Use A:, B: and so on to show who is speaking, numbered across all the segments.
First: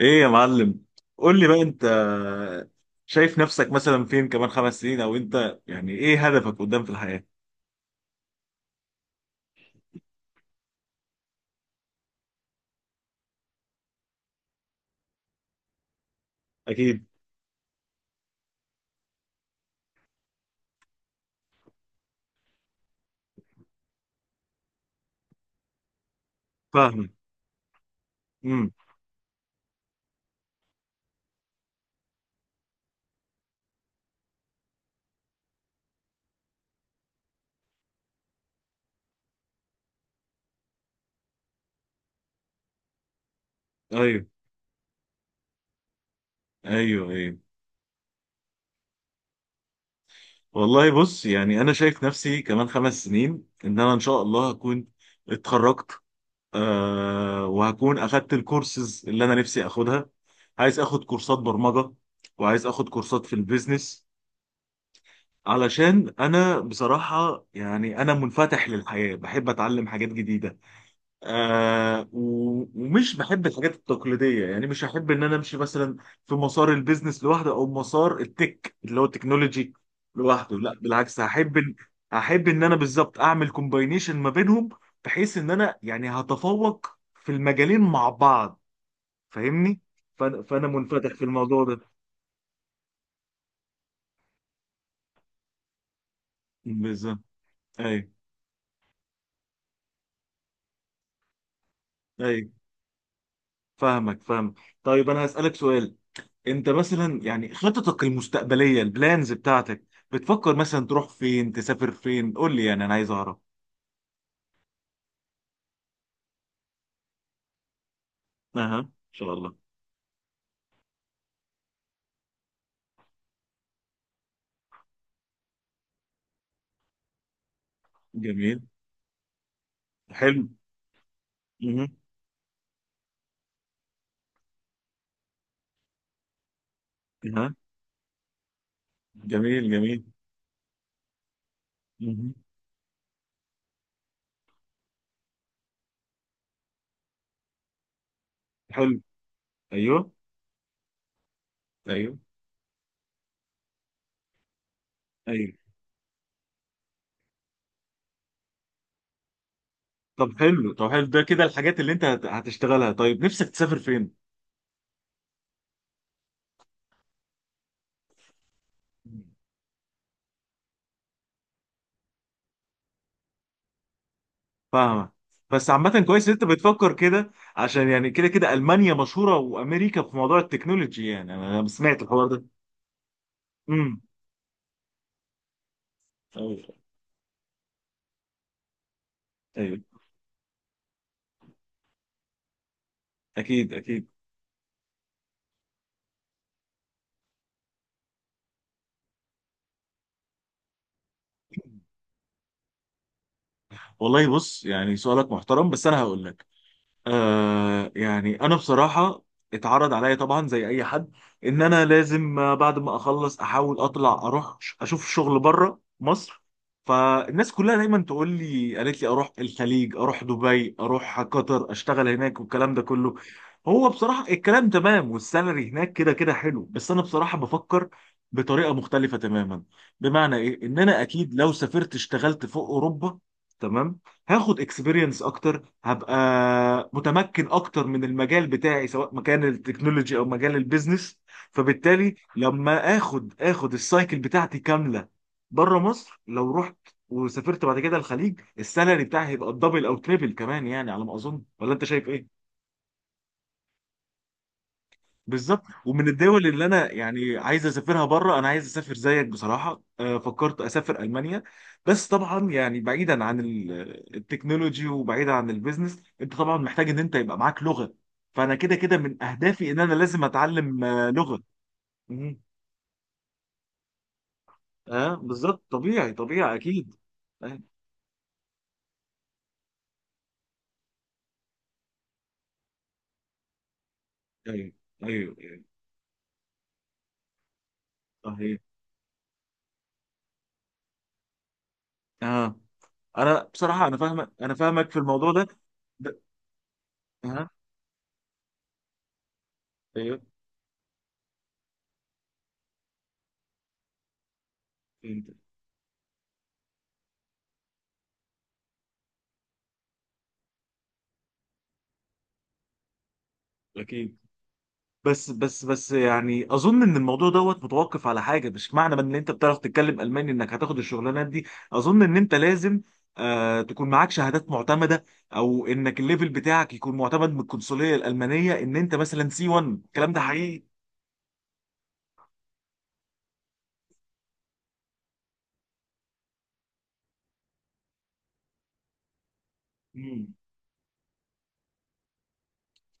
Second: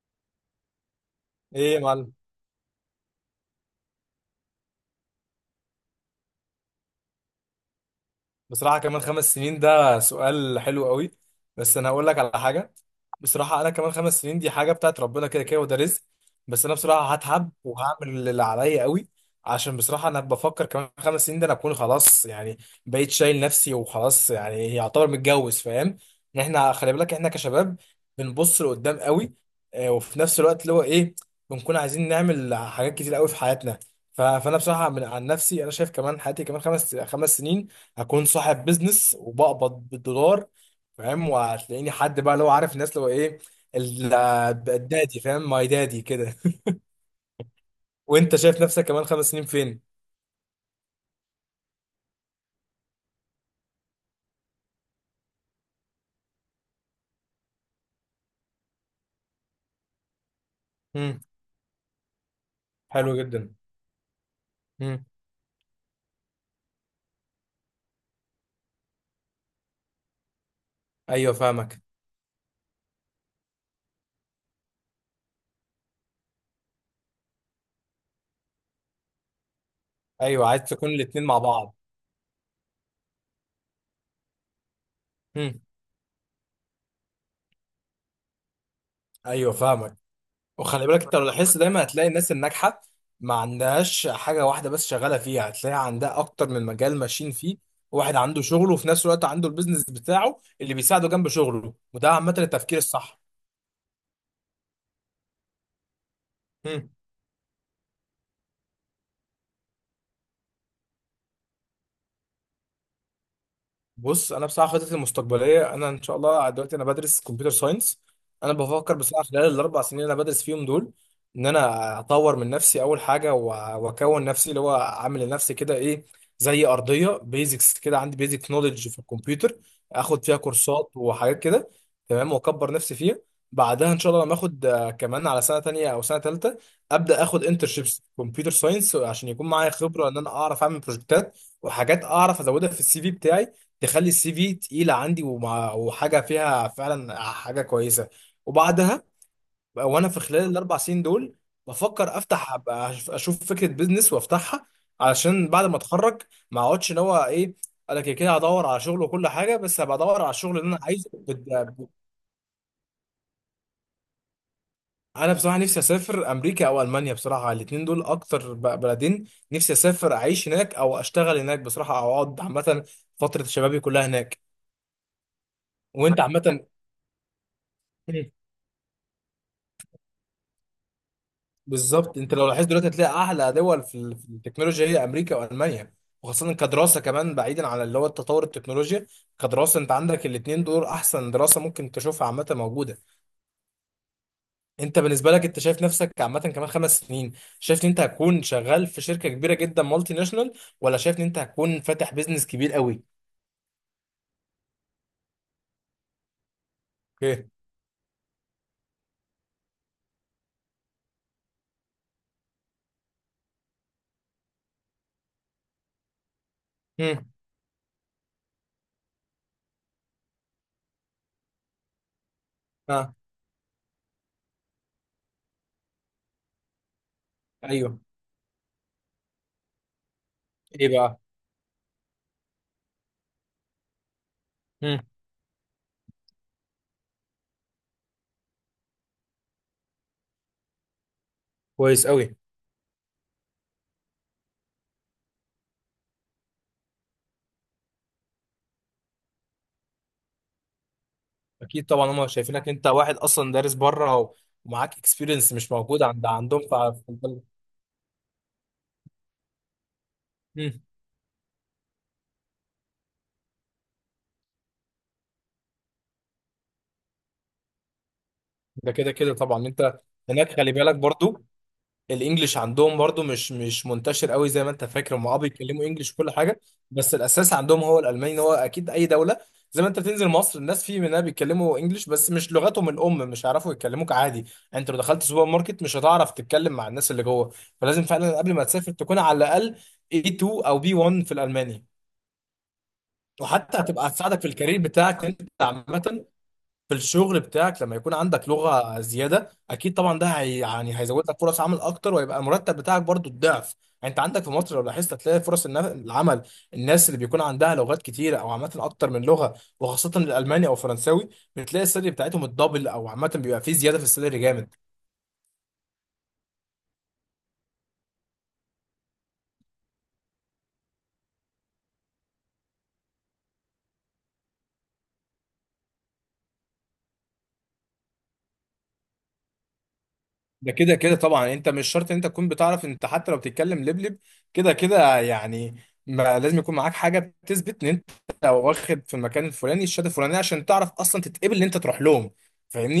A: ايه يا معلم. قول لي بقى
B: ايه يا
A: انت،
B: معلم.
A: شايف نفسك مثلا فين كمان خمس سنين، او انت يعني ايه هدفك قدام في الحياة؟
B: بصراحة كمان 5 سنين ده سؤال حلو قوي. بس أنا هقول لك على حاجة. بصراحة أنا كمان خمس سنين دي حاجة بتاعت ربنا كده كده، وده رزق. بس أنا
A: اكيد.
B: بصراحة هتعب وهعمل اللي عليا قوي. عشان بصراحة أنا بفكر كمان خمس سنين ده أنا أكون خلاص يعني، بقيت شايل نفسي وخلاص، يعني يعتبر متجوز، فاهم؟ إن إحنا، خلي
A: فاهمك.
B: بالك، إحنا كشباب بنبص
A: امم.
B: لقدام قوي. وفي نفس الوقت اللي هو إيه، بنكون عايزين نعمل حاجات كتير قوي في حياتنا. فأنا بصراحة من عن نفسي أنا شايف كمان حياتي كمان خمس سنين هكون صاحب بيزنس وبقبض بالدولار، فاهم؟ وهتلاقيني حد بقى لو عارف الناس، لو ايه، ال-
A: ايوه
B: الدادي، فاهم؟ ماي دادي كده.
A: ايوه ايوه.
B: وانت شايف نفسك كمان خمس سنين فين؟
A: والله بص، يعني انا شايف نفسي كمان خمس سنين ان انا ان شاء الله هكون اتخرجت، وهكون اخدت الكورسز اللي انا نفسي اخدها. عايز اخد
B: مم.
A: كورسات برمجة وعايز اخد
B: حلو
A: كورسات في
B: جدا.
A: البيزنس.
B: مم.
A: علشان انا بصراحة يعني انا منفتح للحياة، بحب اتعلم حاجات جديدة.
B: ايوه، فاهمك.
A: ومش بحب الحاجات التقليديه. يعني مش هحب ان انا امشي مثلا في مسار البيزنس لوحده او مسار التك اللي هو التكنولوجي
B: ايوه،
A: لوحده.
B: عايز
A: لا،
B: تكون
A: بالعكس،
B: الاتنين مع بعض.
A: هحب ان انا بالظبط اعمل كومباينيشن ما بينهم، بحيث ان
B: مم.
A: انا يعني هتفوق في المجالين مع بعض.
B: ايوه،
A: فاهمني.
B: فاهمك.
A: فأنا
B: وخلي بالك
A: منفتح
B: انت،
A: في
B: لو لاحظت
A: الموضوع ده.
B: دايما هتلاقي الناس الناجحه ما عندهاش حاجه واحده بس شغاله فيها، هتلاقي عندها اكتر من مجال
A: بالظبط.
B: ماشيين فيه.
A: ايوه
B: واحد عنده شغله وفي نفس الوقت عنده البيزنس بتاعه اللي بيساعده جنب شغله، وده عامه
A: ايوه.
B: التفكير الصح.
A: فاهمك فاهمك. طيب انا هسالك سؤال. انت مثلا يعني خططك المستقبليه، البلانز بتاعتك، بتفكر مثلا تروح فين، تسافر فين؟ قول لي يعني انا عايز اعرف.
B: بص، انا بصراحه خطتي المستقبليه، انا ان شاء الله دلوقتي انا بدرس كمبيوتر ساينس. انا
A: اها ان
B: بفكر بصراحه
A: شاء
B: خلال
A: الله.
B: ال 4 سنين اللي انا بدرس فيهم دول ان انا اطور من نفسي اول حاجه، واكون نفسي اللي هو اعمل لنفسي كده ايه، زي ارضيه بيزكس كده، عندي بيزك
A: جميل.
B: نوليدج في الكمبيوتر. اخد فيها
A: حلو.
B: كورسات وحاجات كده
A: اها.
B: تمام، واكبر نفسي فيها. بعدها ان شاء الله لما اخد، كمان على سنه تانية او سنه تالتة، ابدا اخد
A: اها.
B: انترشيبس كمبيوتر ساينس عشان يكون
A: جميل
B: معايا
A: جميل.
B: خبره، ان انا اعرف اعمل بروجكتات وحاجات
A: اها.
B: اعرف ازودها في السي في بتاعي. تخلي السي في تقيله عندي، ومع وحاجه فيها فعلا حاجه كويسه.
A: حلو.
B: وبعدها، وانا
A: ايوه
B: في خلال الاربع سنين دول بفكر
A: ايوه
B: افتح، أبقى اشوف فكره بيزنس وافتحها علشان بعد
A: ايوه.
B: ما اتخرج ما اقعدش ان هو ايه. انا كده كده هدور على شغل وكل حاجه، بس هبقى ادور على
A: طب
B: الشغل اللي
A: حلو
B: انا
A: طب حلو،
B: عايزه
A: ده كده الحاجات
B: ب-
A: اللي هتشتغلها. طيب نفسك تسافر فين؟
B: انا بصراحه نفسي اسافر امريكا او المانيا. بصراحه الاثنين دول اكتر بلدين نفسي اسافر اعيش هناك او اشتغل هناك بصراحه، او اقعد عامه فتره شبابي كلها هناك.
A: فاهمه. بس عامة
B: وانت
A: كويس ان انت
B: عامه؟
A: بتفكر كده، عشان يعني كده كده المانيا مشهوره وامريكا في موضوع التكنولوجي. يعني انا سمعت
B: بالظبط،
A: الحوار
B: انت
A: ده.
B: لو لاحظت دلوقتي هتلاقي اعلى دول في
A: امم.
B: في التكنولوجيا هي امريكا والمانيا. وخاصه
A: ايوه
B: كدراسه كمان، بعيدا عن اللي هو التطور التكنولوجيا.
A: ايوه.
B: كدراسه انت عندك الاثنين دول احسن دراسه ممكن تشوفها عامه موجوده.
A: اكيد اكيد.
B: انت بالنسبه لك، انت شايف نفسك عامه كمان خمس سنين شايف ان انت هتكون شغال في شركه كبيره جدا مالتي ناشونال، ولا شايف ان انت هتكون فاتح بيزنس كبير قوي؟
A: والله بص، يعني سؤالك محترم بس انا هقول لك.
B: اوكي.
A: آه يعني انا بصراحه اتعرض عليا طبعا زي اي حد ان انا لازم، بعد ما اخلص احاول اطلع اشوف شغل بره مصر.
B: امم.
A: فالناس كلها دايما تقول لي، قالت لي اروح الخليج، اروح دبي، اروح قطر، اشتغل هناك والكلام ده كله.
B: اه.
A: هو بصراحه الكلام تمام والسالري هناك كده كده حلو، بس انا بصراحه بفكر
B: ايوه.
A: بطريقه مختلفه تماما. بمعنى ايه، ان
B: ايه
A: انا
B: بقى؟
A: اكيد لو سافرت اشتغلت فوق اوروبا، تمام، هاخد
B: امم.
A: اكسبيرينس اكتر، هبقى متمكن اكتر من المجال بتاعي سواء مكان التكنولوجي او مجال البيزنس.
B: كويس
A: فبالتالي
B: قوي.
A: لما اخد السايكل بتاعتي كامله بره مصر، لو رحت وسافرت بعد كده الخليج، السالري بتاعي هيبقى الدبل او تريبل كمان يعني على ما اظن، ولا انت
B: اكيد
A: شايف
B: طبعا، هم
A: ايه؟
B: شايفينك انت واحد اصلا دارس بره ومعاك اكسبيرينس
A: بالظبط.
B: مش موجود
A: ومن
B: عند
A: الدول
B: عندهم
A: اللي
B: ف
A: انا
B: في
A: يعني
B: البلد.
A: عايز اسافرها بره، انا عايز اسافر زيك بصراحه. فكرت
B: مم.
A: اسافر المانيا. بس طبعا يعني بعيدا عن التكنولوجي وبعيدا عن البيزنس، انت طبعا محتاج ان انت يبقى معاك لغه. فانا كده
B: ده
A: كده
B: كده
A: من
B: كده طبعا
A: اهدافي ان انا
B: انت
A: لازم
B: هناك، خلي
A: اتعلم
B: بالك
A: لغه.
B: برضو،
A: مم.
B: الانجليش عندهم برضو مش منتشر قوي زي ما انت
A: اه
B: فاكر. هم اه
A: بالظبط،
B: بيتكلموا
A: طبيعي
B: انجليش وكل
A: طبيعي
B: حاجه،
A: اكيد.
B: بس الاساس
A: آه،
B: عندهم هو الالماني هو. اكيد اي دوله، زي ما انت بتنزل مصر الناس في منها بيتكلموا انجليش بس مش لغتهم الام، مش هيعرفوا يتكلموك عادي يعني.
A: ايوه
B: انت لو دخلت
A: ايوه
B: سوبر
A: ايوه.
B: ماركت مش هتعرف تتكلم مع الناس اللي جوه. فلازم فعلا قبل
A: صحيح.
B: ما تسافر تكون على الاقل A2 او B1 في الالماني.
A: اه انا
B: وحتى
A: بصراحه انا
B: هتبقى
A: فاهمك،
B: هتساعدك في
A: انا
B: الكارير
A: فاهمك في
B: بتاعك
A: الموضوع
B: انت
A: ده. ده-
B: عامة، في الشغل
A: اه.
B: بتاعك، لما يكون عندك لغة زيادة اكيد طبعا
A: ايوه.
B: ده هي يعني هيزود لك فرص عمل اكتر، ويبقى المرتب بتاعك برضو الضعف. يعني انت عندك في مصر لو لاحظت
A: أنت-
B: هتلاقي فرص العمل، الناس اللي بيكون عندها لغات كتيرة، او عامة اكتر من لغة، وخاصة الالماني او الفرنساوي، بتلاقي السالري بتاعتهم الدبل، او عامة بيبقى فيه زيادة في
A: اكيد.
B: السالري جامد.
A: بس بس بس يعني اظن ان الموضوع دوت متوقف على حاجه، مش معنى ان انت بتعرف تتكلم الماني انك هتاخد الشغلانات دي. اظن ان انت لازم تكون معاك شهادات معتمده، او انك الليفل بتاعك يكون معتمد من القنصليه الالمانيه، ان انت مثلا سي 1. الكلام ده حقيقي.
B: ده كده كده طبعا انت مش شرط ان انت تكون بتعرف، انت حتى لو بتتكلم لبلب كده كده يعني. ما لازم يكون معاك حاجه بتثبت ان انت واخد في المكان الفلاني الشهاده
A: مم.
B: الفلانيه، عشان تعرف اصلا تتقبل ان انت تروح لهم،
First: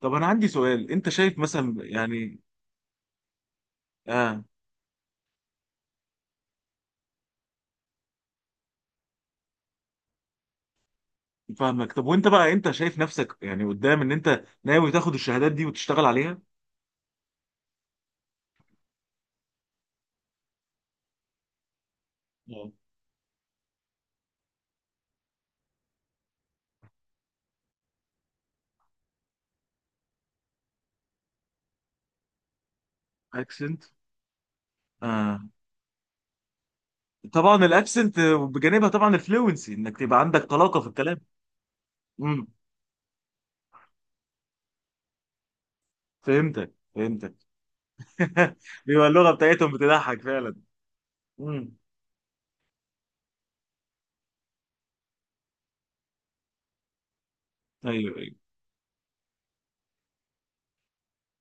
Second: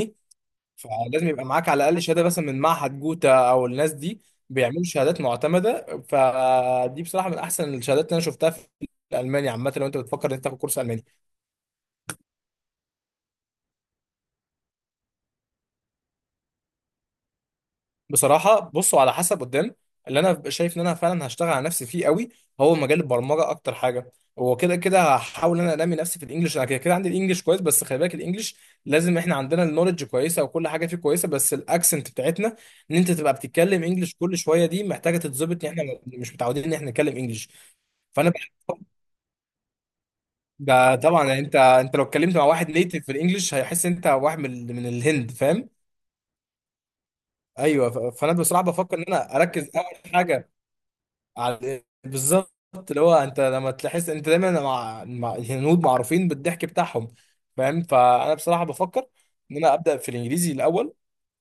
A: طب انا عندي سؤال. انت
B: فلازم
A: شايف
B: يبقى معاك
A: مثلا
B: على الاقل شهاده،
A: يعني.
B: مثلا من معهد جوتا، او الناس دي
A: اه
B: بيعملوا شهادات معتمده. فدي بصراحه من احسن الشهادات اللي انا شفتها في المانيا عامه لو انت بتفكر ان انت تاخد كورس الماني.
A: فاهمك. طب وانت بقى انت شايف نفسك يعني قدام ان انت ناوي تاخد الشهادات دي وتشتغل عليها؟
B: بصراحة بصوا، على حسب قدام اللي انا ببقى شايف ان انا فعلا هشتغل على نفسي فيه قوي هو مجال البرمجة اكتر حاجة. هو كده كده هحاول ان انا انمي نفسي في الانجليش. انا كده كده عندي الانجليش كويس، بس خلي بالك الانجليش لازم احنا عندنا النولج كويسة وكل حاجة فيه كويسة، بس الاكسنت بتاعتنا، ان انت تبقى بتتكلم
A: اكسنت.
B: انجليش كل شوية دي محتاجة تتظبط، ان احنا مش متعودين ان احنا نتكلم انجليش.
A: طبعا الاكسنت
B: فانا بح-
A: بجانبها، طبعا الفلوينسي انك تبقى عندك طلاقه في
B: ده
A: الكلام.
B: طبعا يعني انت، انت لو اتكلمت مع
A: امم.
B: واحد نيتيف في الانجليش هيحس انت واحد من الهند، فاهم؟
A: فهمتك فهمتك.
B: ايوه، فانا بصراحه بفكر ان
A: بيبقى اللغه
B: انا اركز
A: بتاعتهم
B: اول
A: بتضحك
B: حاجه
A: فعلا. امم.
B: على، بالظبط، اللي هو انت لما تحس انت دايما مع الهنود، معروفين بالضحك بتاعهم، فاهم؟
A: ايوه.
B: فانا
A: أيوة.
B: بصراحه بفكر ان انا ابدا في الانجليزي الاول،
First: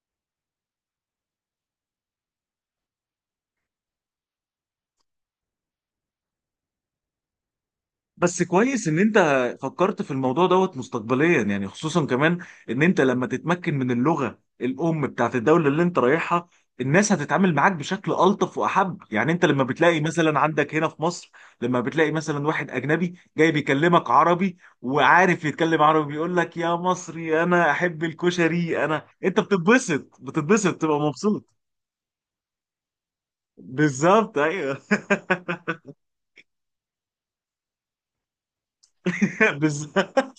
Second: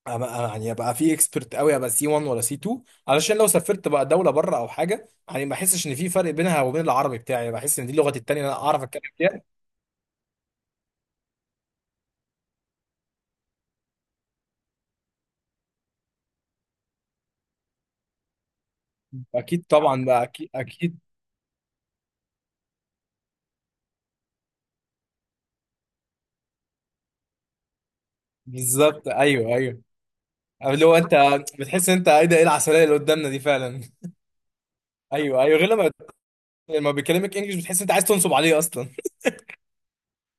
B: أبقى يعني ابقى فيه اكسبرت قوي، ابقى سي 1 ولا سي 2، علشان لو سافرت بقى دوله بره او حاجه يعني ما احسش ان في فرق بينها وبين العربي بتاعي، بحس ان دي لغتي التانيه
A: بس
B: اللي انا اعرف
A: كويس ان
B: اتكلم
A: انت
B: فيها.
A: فكرت في الموضوع دوت مستقبليا، يعني خصوصا كمان ان انت لما تتمكن من اللغة الام بتاعت الدولة اللي انت رايحها، الناس هتتعامل معاك بشكل الطف واحب. يعني انت لما
B: اكيد
A: بتلاقي
B: طبعا بقى،
A: مثلا
B: اكيد
A: عندك هنا
B: اكيد.
A: في مصر، لما بتلاقي مثلا واحد اجنبي جاي بيكلمك عربي وعارف يتكلم عربي، بيقول لك يا مصري انا احب الكشري، انا
B: بالظبط،
A: انت
B: ايوه ايوه،
A: بتتبسط بتتبسط
B: اللي هو
A: تبقى
B: انت
A: مبسوط.
B: بتحس ان انت ايه ده، ايه العسليه اللي قدامنا دي فعلا.
A: بالظبط. ايوه.
B: ايوه ايوه، غير لما بيكلمك انجلش بتحس ان انت عايز تنصب عليه اصلا.
A: بالظبط.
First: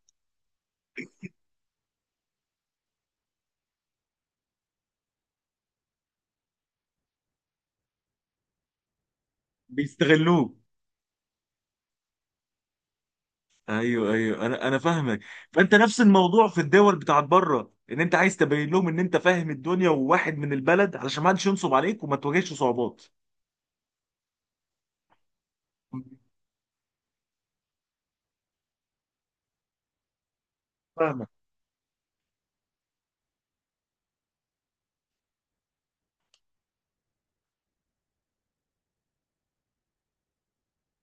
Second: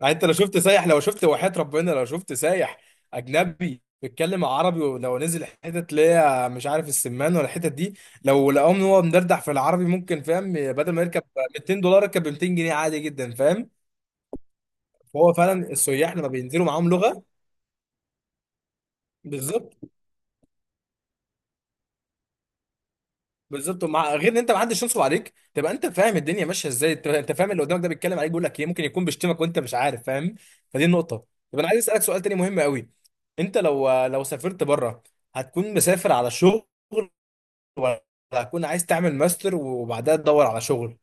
B: يعني انت لو شفت سايح، لو شفت وحياة ربنا لو شفت سايح اجنبي بيتكلم عربي، ولو نزل حتت اللي هي مش عارف السمان ولا الحتت دي، لو لقاهم ان هو مدردح في العربي ممكن، فاهم،
A: بيستغلوك.
B: بدل ما يركب 200 دولار يركب ب 200 جنيه عادي جدا، فاهم؟
A: ايوه ايوه. انا فاهمك.
B: فهو فعلا
A: فانت نفس
B: السياح لما
A: الموضوع في
B: بينزلوا معاهم
A: الدول
B: لغة،
A: بتاعت بره، ان انت عايز تبين لهم ان انت فاهم
B: بالظبط.
A: الدنيا وواحد من البلد، علشان ما حدش ينصب عليك وما تواجهش صعوبات.
B: بالظبط، ومع، غير ان انت ما حدش ينصب عليك، تبقى انت فاهم الدنيا ماشيه ازاي، انت أنت فاهم اللي قدامك ده بيتكلم عليك بيقول لك ايه، ممكن يكون بيشتمك وانت مش عارف، فاهم؟ فدي النقطه.
A: فاهمك.
B: طب انا عايز اسالك سؤال تاني مهم قوي، انت لو سافرت بره هتكون مسافر على شغل، ولا هتكون عايز تعمل ماستر وبعدها تدور على شغل؟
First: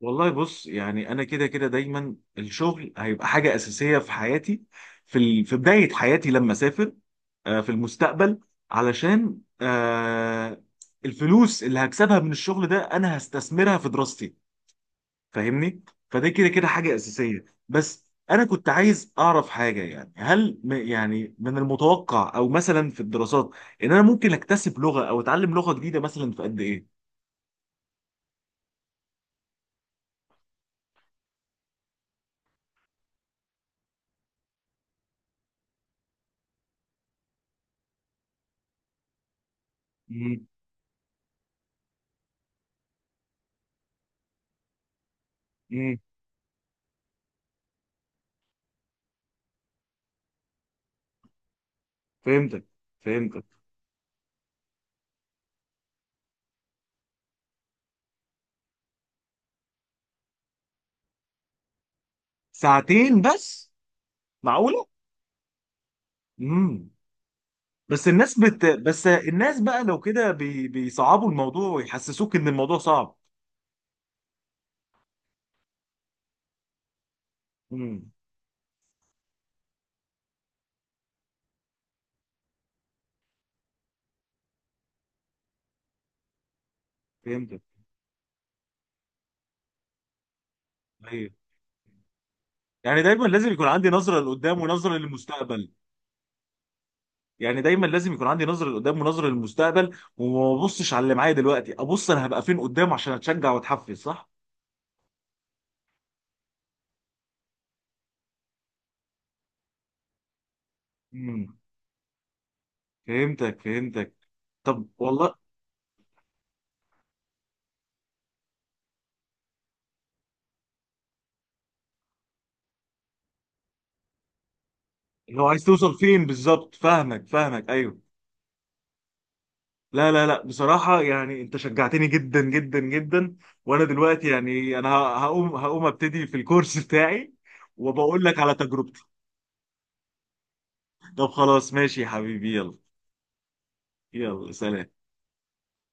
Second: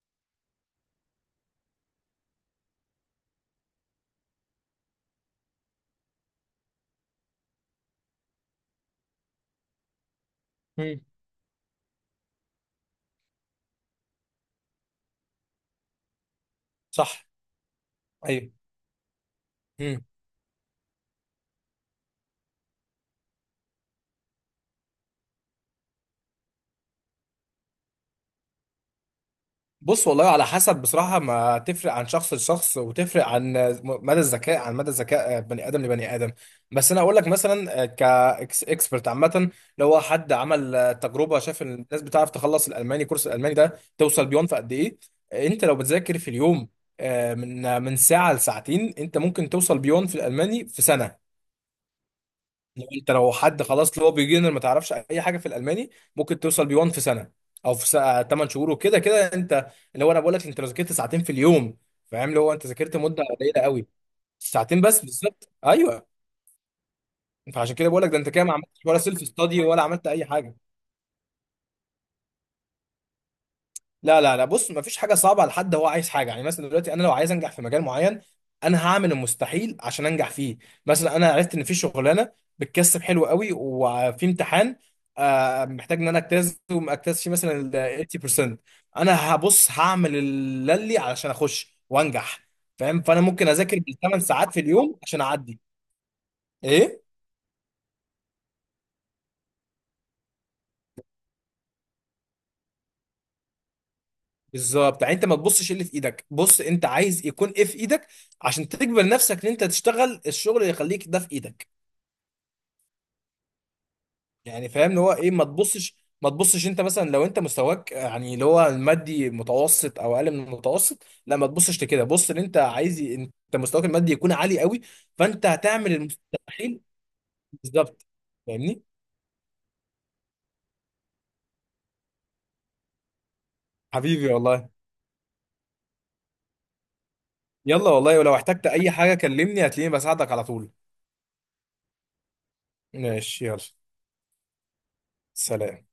A: والله بص، يعني انا كده كده دايما الشغل هيبقى حاجه اساسيه في حياتي، في في بدايه حياتي لما اسافر في المستقبل. علشان
B: مم.
A: الفلوس اللي هكسبها من الشغل ده انا هستثمرها في دراستي. فاهمني. فده كده كده حاجه
B: صح.
A: اساسيه. بس انا
B: ايوه.
A: كنت عايز اعرف حاجه، يعني هل يعني من المتوقع او مثلا في الدراسات ان انا ممكن اكتسب لغه او اتعلم لغه جديده مثلا في قد ايه؟
B: بص، والله على حسب، بصراحة ما تفرق عن شخص لشخص، وتفرق عن مدى الذكاء، عن مدى ذكاء بني آدم لبني آدم. بس أنا أقول لك مثلا كإكسبرت عامة، لو هو حد
A: امم.
B: عمل تجربة شاف إن الناس بتعرف تخلص الألماني، كورس الألماني ده توصل بيون في قد إيه. أنت لو
A: امم.
B: بتذاكر في اليوم من ساعة لساعتين، أنت ممكن توصل بيون في الألماني في سنة.
A: فهمتك
B: لو انت، لو
A: فهمتك.
B: حد خلاص اللي هو بيجنر ما تعرفش اي حاجه في الالماني، ممكن توصل بي 1 في سنه، او في سنة 8 شهور، وكده كده انت. اللي هو انا بقول لك انت لو ذاكرت ساعتين في اليوم، فاهم اللي هو انت ذاكرت
A: ساعتين
B: مده قليله
A: بس؟
B: قوي. ساعتين
A: معقوله.
B: بس، بالظبط، ايوه.
A: امم.
B: فعشان كده بقول لك ده انت كده ما عملتش ولا
A: بس
B: سيلف
A: الناس
B: ستادي ولا
A: بقى لو
B: عملت اي
A: كده
B: حاجه.
A: بيصعبوا الموضوع ويحسسوك ان الموضوع صعب.
B: لا لا لا، بص مفيش حاجه صعبه على حد هو عايز حاجه، يعني مثلا دلوقتي انا لو عايز انجح في مجال
A: امم.
B: معين انا هعمل المستحيل عشان انجح فيه. مثلا انا عرفت ان في شغلانه بتكسب حلو قوي، وفي امتحان محتاج ان انا اجتاز، ومجتاز فيه مثلا
A: فهمتك.
B: ال 80%، انا هبص هعمل اللي لي
A: ايوه.
B: علشان اخش وانجح،
A: يعني
B: فاهم؟ فانا
A: دايما
B: ممكن
A: لازم يكون
B: اذاكر
A: عندي نظره
B: بالثمان ساعات
A: لقدام
B: في
A: ونظره
B: اليوم عشان اعدي.
A: للمستقبل.
B: ايه؟
A: يعني دايما لازم يكون عندي نظره لقدام ونظره للمستقبل، وما ابصش على اللي معايا دلوقتي، ابص انا هبقى فين قدام عشان اتشجع واتحفز. صح.
B: بالظبط، يعني انت ما تبصش اللي في ايدك، بص انت عايز يكون ايه في ايدك عشان تجبر نفسك ان انت تشتغل الشغل اللي يخليك ده في
A: امم.
B: ايدك.
A: فهمتك فهمتك.
B: يعني
A: طب
B: فاهم اللي هو ايه،
A: والله.
B: ما تبصش. ما تبصش انت مثلا، لو انت مستواك، يعني اللي هو المادي متوسط او اقل من المتوسط، لا، ما تبصش لكده، بص اللي انت عايز، انت مستواك المادي يكون عالي قوي،
A: لو
B: فانت
A: عايز
B: هتعمل
A: توصل فين بالظبط،
B: المستحيل.
A: فاهمك فاهمك. ايوه.
B: بالظبط. فاهمني.
A: لا لا لا، بصراحة يعني انت شجعتني جدا جدا جدا. وانا دلوقتي
B: حبيبي والله.
A: يعني انا هقوم ابتدي في الكورس بتاعي.
B: يلا والله،
A: وبقول
B: ولو
A: لك على
B: احتجت اي
A: تجربتي.
B: حاجة كلمني هتلاقيني بساعدك على طول.
A: طب خلاص ماشي يا حبيبي. يلا.
B: ماشي، يلا،
A: يلا سلام.
B: سلام.